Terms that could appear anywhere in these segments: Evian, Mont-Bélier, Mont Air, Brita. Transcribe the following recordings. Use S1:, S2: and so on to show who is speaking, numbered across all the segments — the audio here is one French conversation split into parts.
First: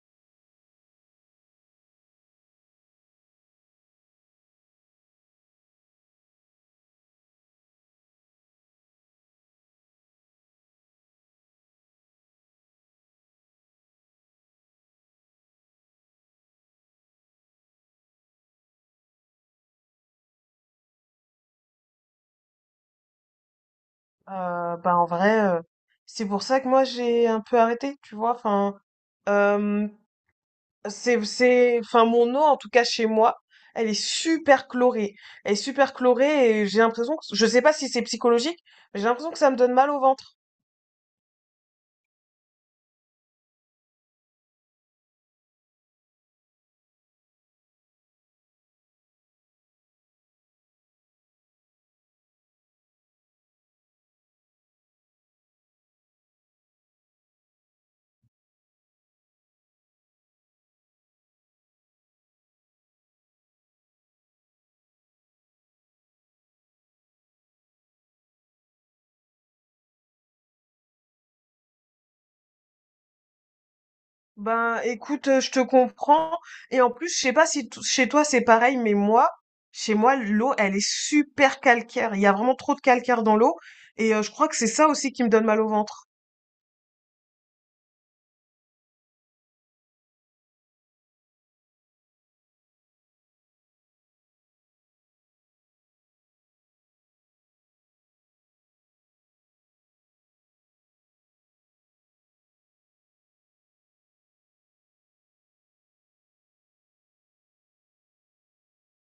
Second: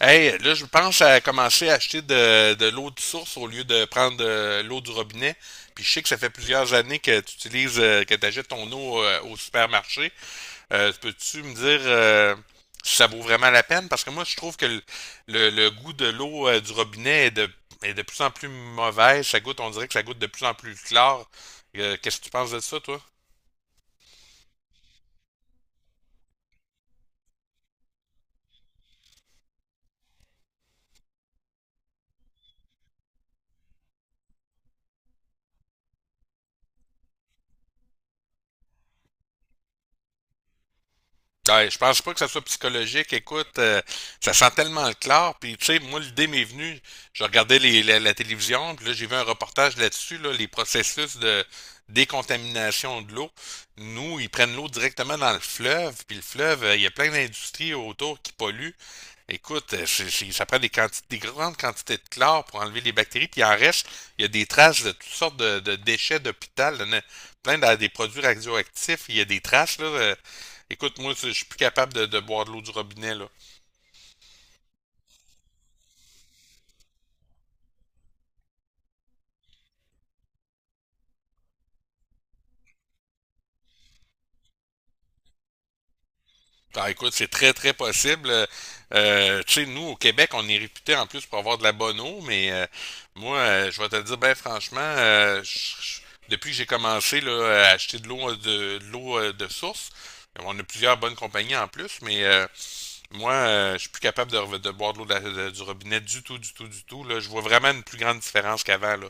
S1: Hey, là, je pense à commencer à acheter de l'eau de source au lieu de prendre de l'eau du robinet. Puis je sais que ça fait plusieurs années que tu utilises, que tu achètes ton eau au supermarché. Peux-tu me dire si ça vaut vraiment la peine? Parce que moi, je trouve que le goût de l'eau du robinet est de plus en plus mauvais. Ça goûte, on dirait que ça goûte de plus en plus clair. Qu'est-ce que tu penses de ça, toi?
S2: Bah en vrai, c'est pour ça que moi j'ai un peu arrêté, tu vois. Enfin, euh, enfin mon eau en tout cas chez moi, elle est super chlorée. Elle est super chlorée et j'ai l'impression que, je sais pas si c'est psychologique, mais j'ai l'impression que ça me donne mal au ventre.
S1: Ouais, je pense pas que ça soit psychologique. Écoute, ça sent tellement le clair. Puis, tu sais, moi, l'idée m'est venue. Je regardais la télévision, puis là, j'ai vu un reportage là-dessus, là, les processus de décontamination de l'eau. Nous, ils prennent l'eau directement dans le fleuve, puis le fleuve, il y a plein d'industries autour qui polluent. Écoute, ça prend des grandes quantités de chlore pour enlever les bactéries, puis il en reste, il y a des traces de toutes sortes de déchets d'hôpital, des produits radioactifs, il y a des traces, là. Écoute, moi, je suis plus capable de boire de l'eau du robinet, là.
S2: Ben écoute, je te comprends. Et en plus, je sais pas si chez toi c'est pareil, mais moi, chez moi l'eau, elle est super calcaire. Il y a vraiment trop de calcaire dans l'eau et je crois que c'est ça aussi qui me donne mal au ventre.
S1: Ah, écoute, c'est très, très possible. Tu sais, nous, au Québec, on est réputé en plus pour avoir de la bonne eau, mais moi, je vais te le dire, ben franchement, je- depuis que j'ai commencé là, à acheter de l'eau de l'eau de source, on a plusieurs bonnes compagnies en plus, mais moi, je suis plus capable de boire de l'eau du robinet du tout, du tout, du tout. Là. Je vois vraiment une plus grande différence qu'avant, là.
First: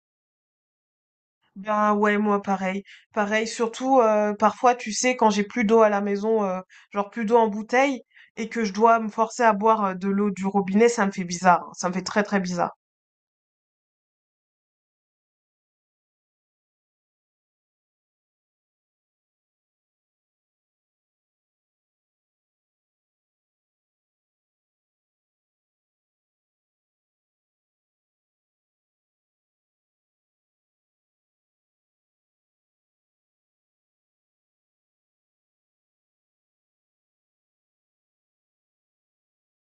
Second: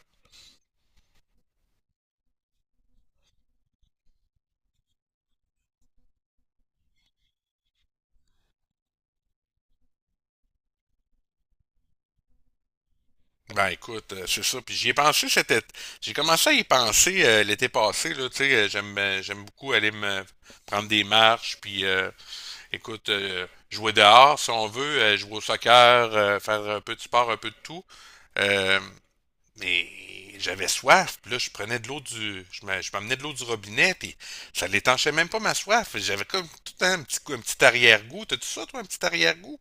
S2: Ben ouais, moi pareil. Pareil, surtout parfois, tu sais, quand j'ai plus d'eau à la maison, genre plus d'eau en bouteille, et que je dois me forcer à boire de l'eau du robinet, ça me fait bizarre, hein. Ça me fait très très bizarre.
S1: Ben écoute, c'est ça. Puis j'y ai pensé cet été. J'ai commencé à y penser l'été passé, là, tu sais, j'aime beaucoup aller me prendre des marches, puis écoute, jouer dehors si on veut, jouer au soccer, faire un peu de sport, un peu de tout. Euh, mais j'avais soif, puis là, je m'amenais de l'eau du robinet, puis ça l'étanchait même pas ma soif. J'avais comme tout le temps un petit, un petit arrière-goût. T'as-tu ça, toi, un petit arrière-goût?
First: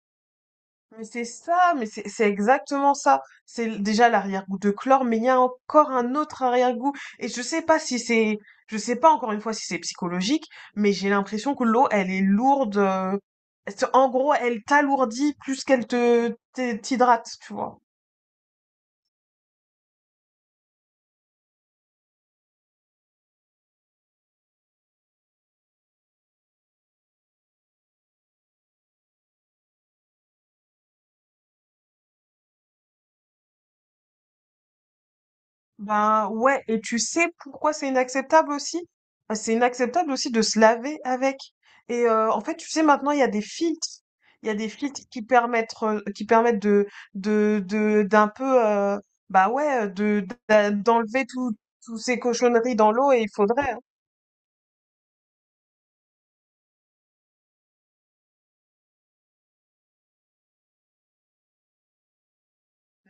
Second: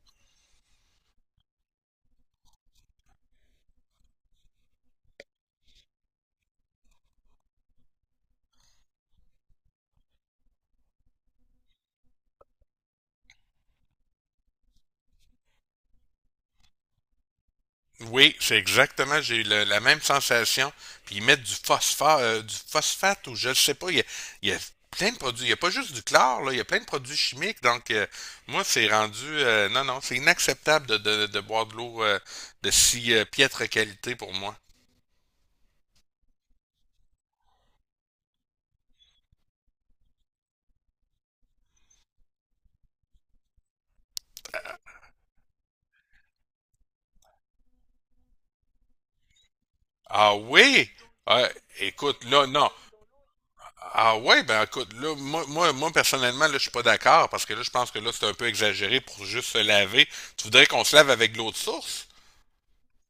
S2: Mais c'est ça, mais c'est exactement ça. Déjà l'arrière-goût de chlore, mais il y a encore un autre arrière-goût. Et je sais pas si c'est, je sais pas encore une fois si c'est psychologique, mais j'ai l'impression que l'eau, elle est lourde. En gros, elle t'alourdit plus qu'elle te t'hydrate, tu vois.
S1: Oui, c'est exactement, j'ai eu la même sensation. Puis ils mettent du phosphore, du phosphate ou je ne sais pas. Il y a plein de produits. Il n'y a pas juste du chlore, là, il y a plein de produits chimiques. Donc, moi, c'est rendu. Non, non, c'est inacceptable de boire de l'eau de si piètre qualité pour moi.
S2: Ben ouais, et tu sais pourquoi c'est inacceptable aussi? Ben, c'est inacceptable aussi de se laver avec. Et en fait, tu sais, maintenant, il y a des filtres. Il y a des filtres qui permettent d'un peu, bah ouais,
S1: Ah oui?
S2: d'enlever
S1: Ah,
S2: tout, toutes ces
S1: écoute, là, non.
S2: cochonneries dans l'eau et il faudrait, hein.
S1: Ah ouais, ben écoute, là, moi, personnellement, là, je suis pas d'accord parce que là, je pense que là, c'est un peu exagéré pour juste se laver. Tu voudrais qu'on se lave avec de l'eau de source?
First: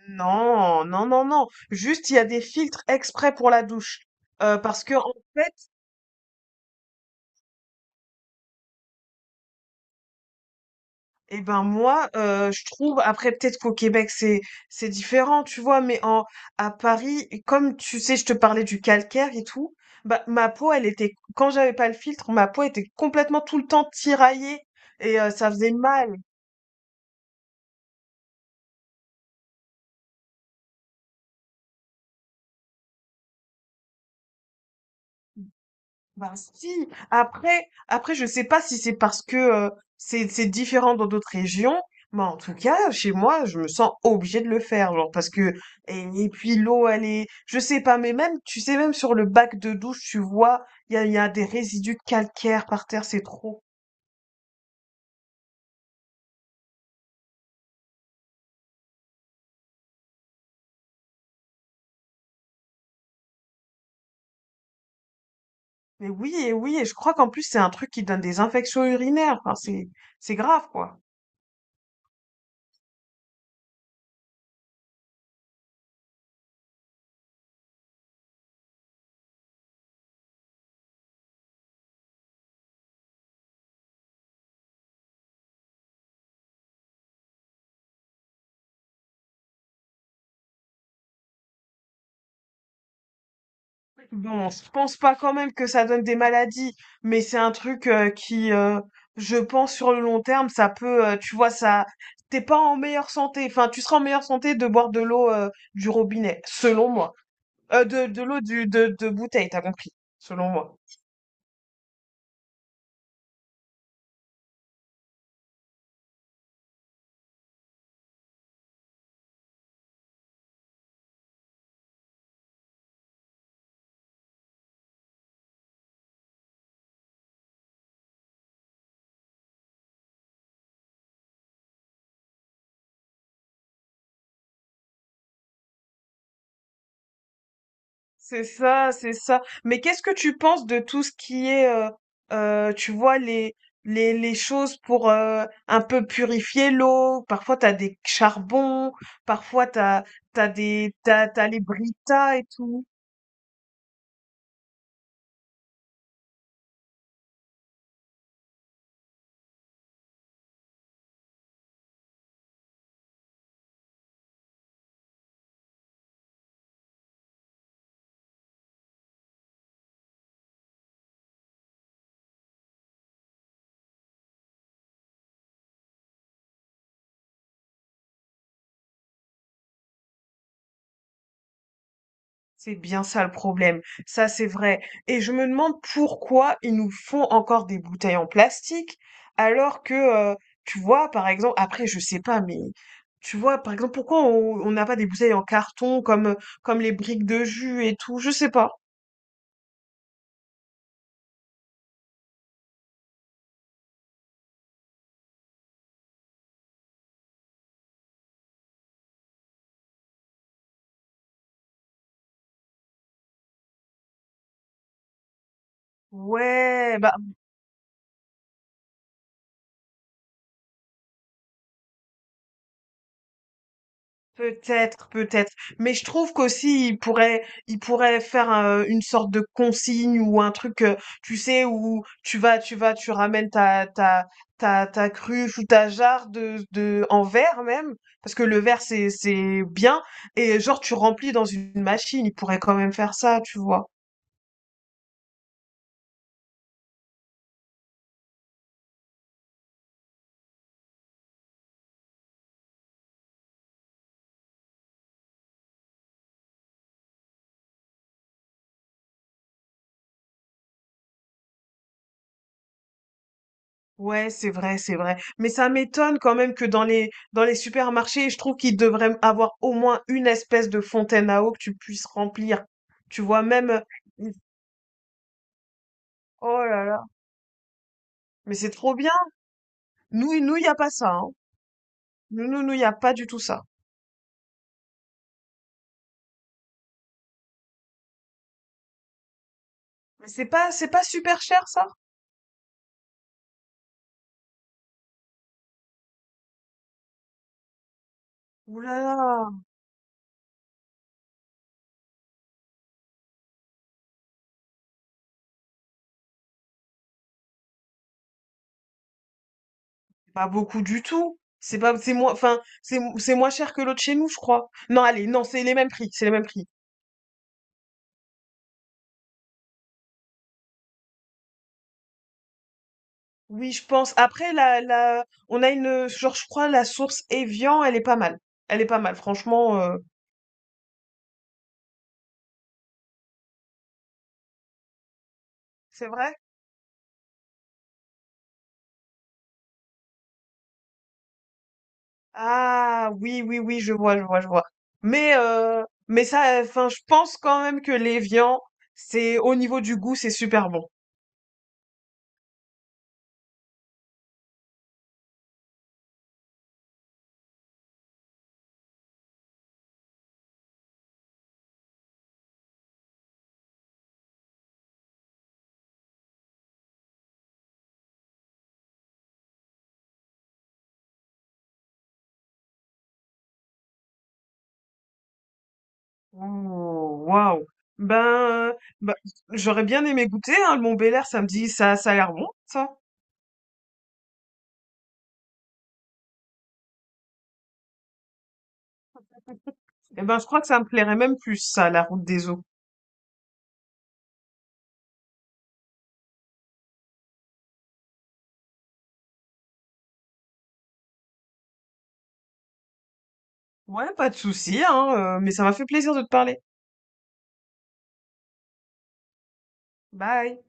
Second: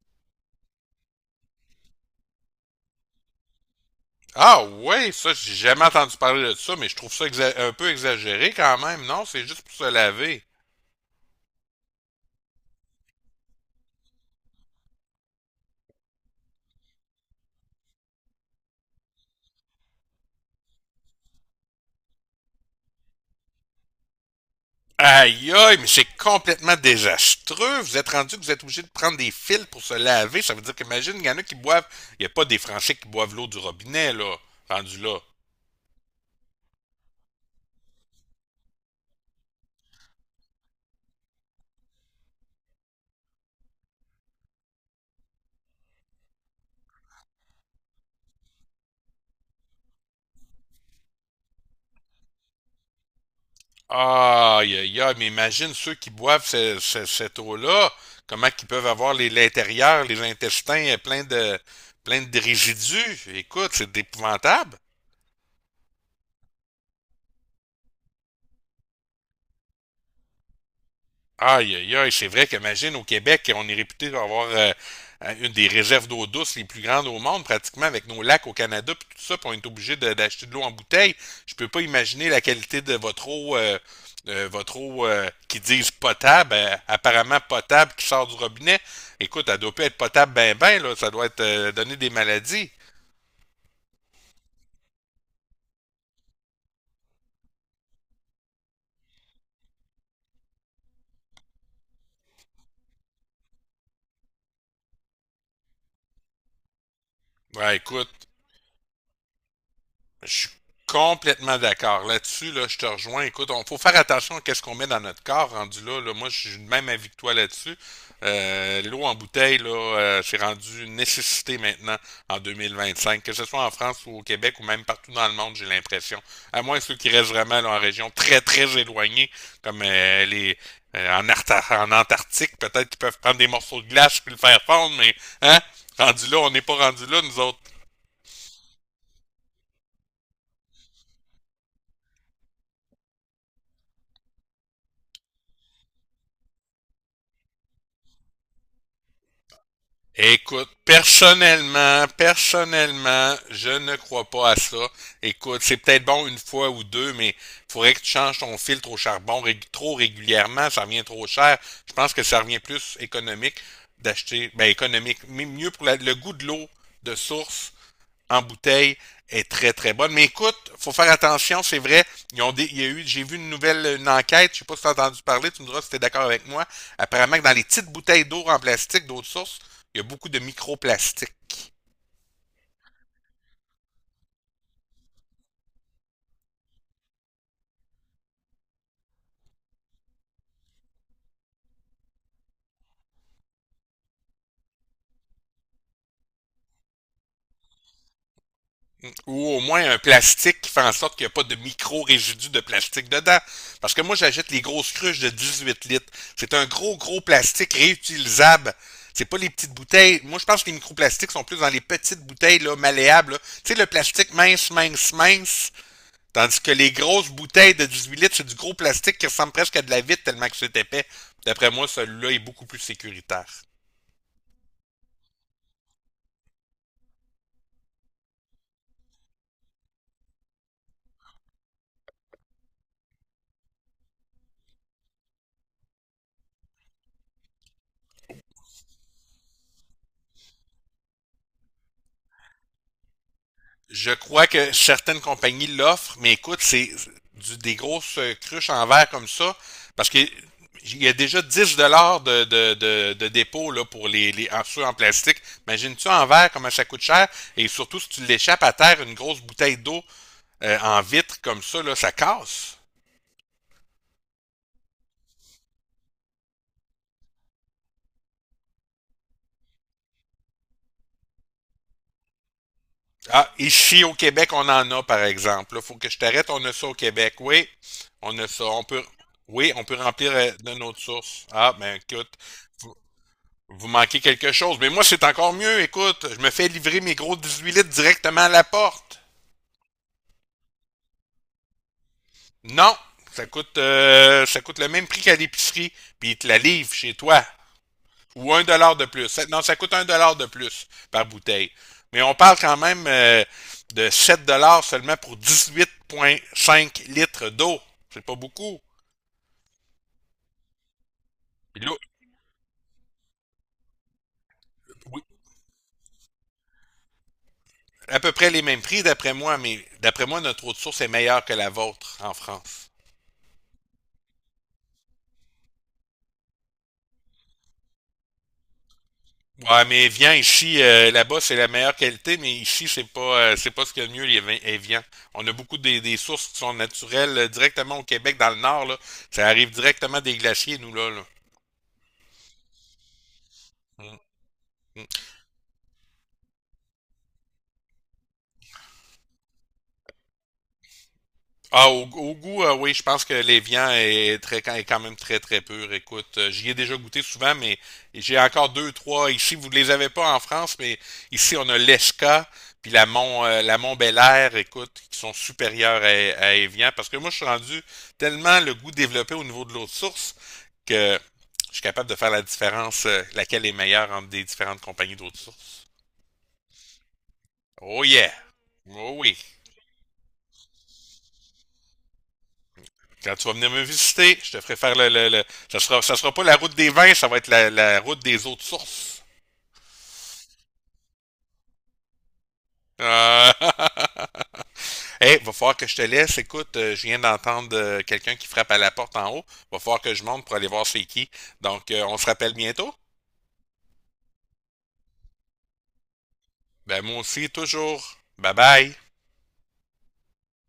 S2: Non, non, non, non. Juste, il y a des filtres exprès pour la douche.
S1: Ah
S2: Parce que,
S1: ouais,
S2: en
S1: ça, j'ai
S2: fait,
S1: jamais entendu parler de ça, mais je trouve ça un peu exagéré quand même, non? C'est juste pour se laver.
S2: Eh ben moi, je trouve, après peut-être qu'au Québec c'est différent, tu vois, mais en à Paris, et comme tu sais, je te parlais du calcaire et tout, bah ma peau, elle était, quand j'avais pas le filtre, ma peau était complètement tout le temps tiraillée et
S1: Aïe
S2: ça faisait
S1: aïe, mais c'est
S2: mal.
S1: complètement désastreux. Vous êtes rendu que vous êtes obligé de prendre des fils pour se laver. Ça veut dire qu'imagine, il y en a qui boivent. Il n'y a pas des Français qui boivent l'eau du robinet, là, rendu là.
S2: Bah si, après je sais pas si c'est parce que c'est différent dans d'autres régions, mais en tout cas chez moi je me sens obligée de le faire genre, parce que et puis l'eau elle est, je sais pas, mais même tu sais même sur le bac de douche tu vois il y a des résidus calcaires par terre, c'est trop.
S1: Aïe aïe aïe, mais imagine ceux qui boivent cette eau-là, comment qu'ils peuvent avoir l'intérieur, les intestins plein de résidus. Écoute, c'est épouvantable.
S2: Mais oui, et oui, et je crois qu'en plus c'est un truc qui donne des infections urinaires, enfin c'est grave quoi.
S1: Aïe, aïe, aïe, c'est vrai qu'imagine, au Québec, on est réputé avoir une des réserves d'eau douce les plus grandes au monde, pratiquement avec nos lacs au Canada, puis tout ça, puis on est obligé d'acheter de l'eau en bouteille. Je peux pas imaginer la qualité de votre eau qui disent potable, apparemment potable, qui sort du robinet. Écoute, elle doit pas être potable ben ben, là, ça doit être donner des maladies.
S2: Bon, je pense pas quand même que ça donne des maladies, mais c'est un truc qui, je pense, sur le long terme, ça peut, tu vois, ça, t'es pas en meilleure santé. Enfin, tu seras en meilleure santé de boire de l'eau du robinet, selon moi.
S1: Ouais, écoute,
S2: De l'eau du de bouteille, t'as compris,
S1: Je
S2: selon
S1: suis
S2: moi.
S1: complètement d'accord. Là-dessus, là, je te rejoins. Écoute, il faut faire attention à ce qu'on met dans notre corps rendu là. Là. Moi, je suis de même avis que toi là-dessus. L'eau en bouteille, là, c'est rendu une nécessité maintenant en 2025. Que ce soit en France ou au Québec ou même partout dans le monde, j'ai l'impression. À moins ceux qui restent vraiment là, en région très, très éloignée, comme les en Antarctique, peut-être qu'ils peuvent prendre des morceaux de glace puis le faire fondre, mais hein, rendu là, on n'est pas rendu là, nous autres.
S2: C'est ça, c'est ça. Mais qu'est-ce que tu penses de tout ce qui est, tu vois, les choses pour un peu purifier l'eau? Parfois, t'as des charbons, parfois,
S1: Écoute,
S2: t'as les
S1: personnellement,
S2: britas et tout.
S1: personnellement, je ne crois pas à ça. Écoute, c'est peut-être bon une fois ou deux, mais faudrait que tu changes ton filtre au charbon trop régulièrement, ça revient trop cher. Je pense que ça revient plus économique d'acheter, ben économique, mais mieux pour le goût de l'eau de source en bouteille est très très bonne. Mais écoute, il faut faire attention, c'est vrai. Il y a eu, j'ai vu une enquête, je ne sais pas si tu as entendu parler, tu me diras si tu es d'accord avec moi. Apparemment que dans les petites bouteilles d'eau en plastique d'autres sources, il y a beaucoup de microplastiques.
S2: C'est bien ça le problème. Ça, c'est vrai. Et je me demande pourquoi ils nous font encore des bouteilles en plastique, alors que, tu vois, par exemple, après, je sais pas, mais tu vois, par exemple, pourquoi on n'a pas des bouteilles en carton comme, comme les briques de jus et tout, je sais pas.
S1: Ou au moins un plastique qui fait en sorte qu'il n'y a pas de micro-résidus de plastique dedans. Parce que moi, j'achète les grosses cruches de 18 litres. C'est un gros, gros plastique réutilisable. C'est pas les petites bouteilles. Moi, je pense que les microplastiques sont plus dans les petites bouteilles là, malléables. Tu sais, le plastique mince, mince, mince. Tandis que les
S2: Ouais, bah
S1: grosses bouteilles de 18 litres, c'est du gros plastique qui ressemble presque à de la vitre tellement que c'est épais. D'après moi, celui-là est beaucoup plus sécuritaire.
S2: peut-être, peut-être. Mais je trouve qu'aussi, il pourrait faire une sorte de consigne ou un truc, tu sais, où tu vas, tu ramènes ta cruche ou ta jarre de, en verre même, parce que le verre, c'est bien. Et genre, tu remplis dans une machine. Il pourrait quand même faire ça, tu vois.
S1: Je crois que certaines compagnies l'offrent, mais écoute, c'est des grosses cruches en verre comme ça, parce que il y a déjà 10 $ de dépôt là, pour ceux en plastique. Imagine-tu en verre comment ça coûte cher, et surtout si tu l'échappes à terre, une grosse bouteille d'eau en vitre comme ça, là, ça casse.
S2: Ouais, c'est vrai, c'est vrai. Mais ça m'étonne quand même que dans les supermarchés, je trouve qu'ils devraient avoir au moins une espèce de fontaine à eau que tu puisses remplir. Tu vois,
S1: Ah,
S2: même
S1: ici au Québec, on en a, par exemple. Il faut que je t'arrête, on
S2: oh
S1: a
S2: là
S1: ça au
S2: là,
S1: Québec. Oui, on a
S2: mais
S1: ça.
S2: c'est
S1: On
S2: trop
S1: peut,
S2: bien.
S1: oui, on peut remplir
S2: Nous nous y
S1: de
S2: a pas
S1: notre
S2: ça, hein.
S1: source. Ah, ben écoute,
S2: Nous nous y a
S1: vous,
S2: pas du tout ça.
S1: vous manquez quelque chose. Mais moi, c'est encore mieux. Écoute, je me fais livrer mes gros 18 litres directement à la porte.
S2: Mais c'est pas super cher ça.
S1: Non, ça coûte le même prix qu'à l'épicerie. Puis ils te la livrent chez toi. Ou un
S2: Ouh
S1: dollar
S2: là
S1: de plus.
S2: là,
S1: Non, ça coûte 1 $ de plus par bouteille. Mais on parle quand même de 7 $ seulement pour 18,5 litres d'eau. C'est pas beaucoup.
S2: c'est pas beaucoup du tout. C'est
S1: Puis l'eau-
S2: pas, c'est moins, enfin c'est moins cher que l'autre chez nous, je crois. Non,
S1: oui,
S2: allez, non, c'est les mêmes prix, c'est les mêmes prix.
S1: à peu près les mêmes prix d'après moi, mais d'après moi, notre eau de source est meilleure que la vôtre en France.
S2: Oui, je pense. Après, on a une, genre, je crois, la source Evian, elle est pas mal. Elle est pas mal, franchement.
S1: Ouais, mais viens ici, là-bas, c'est la meilleure qualité, mais ici, c'est pas ce qu'il y a de mieux, les vins Evian. On a beaucoup
S2: C'est
S1: des
S2: vrai?
S1: sources qui sont naturelles directement au Québec, dans le nord, là. Ça arrive directement des glaciers, nous, là, là.
S2: Ah, oui, oui, oui, je
S1: Mm,
S2: vois,
S1: mm.
S2: je vois, je vois. Mais ça, enfin, je pense quand même que l'Evian, c'est, au niveau du goût, c'est super bon.
S1: Ah, au, au goût, oui, je pense que l'évian est très quand est quand même très très pur. Écoute, j'y ai déjà goûté souvent, mais j'ai encore deux, trois ici. Vous ne les avez pas en France, mais ici on a l'Esca puis la Mont Air, écoute, qui sont supérieures à Evian. Parce que moi, je suis rendu tellement le goût développé au niveau de l'eau de source que je suis capable de faire la différence, laquelle est meilleure entre des différentes compagnies d'eau de source.
S2: Ouh, waouh.
S1: Oh yeah!
S2: Ben, ben,
S1: Oh oui!
S2: j'aurais bien aimé goûter, hein, le Mont-Bélier, ça me dit, ça a l'air bon, ça.
S1: Quand tu vas venir me visiter, je te ferai faire ça sera, ça sera pas la route des vins, ça va être la route des autres sources.
S2: Eh ben, je crois que ça me plairait même plus, ça, la route des eaux.
S1: Euh... hey, va falloir que je te laisse. Écoute, je viens d'entendre quelqu'un qui frappe à la porte en haut. Va falloir que je monte pour aller voir c'est qui. Donc, on se rappelle bientôt.
S2: Ouais, pas de souci, hein, mais ça m'a fait plaisir de te parler.
S1: Ben, moi aussi, toujours. Bye bye.
S2: Bye.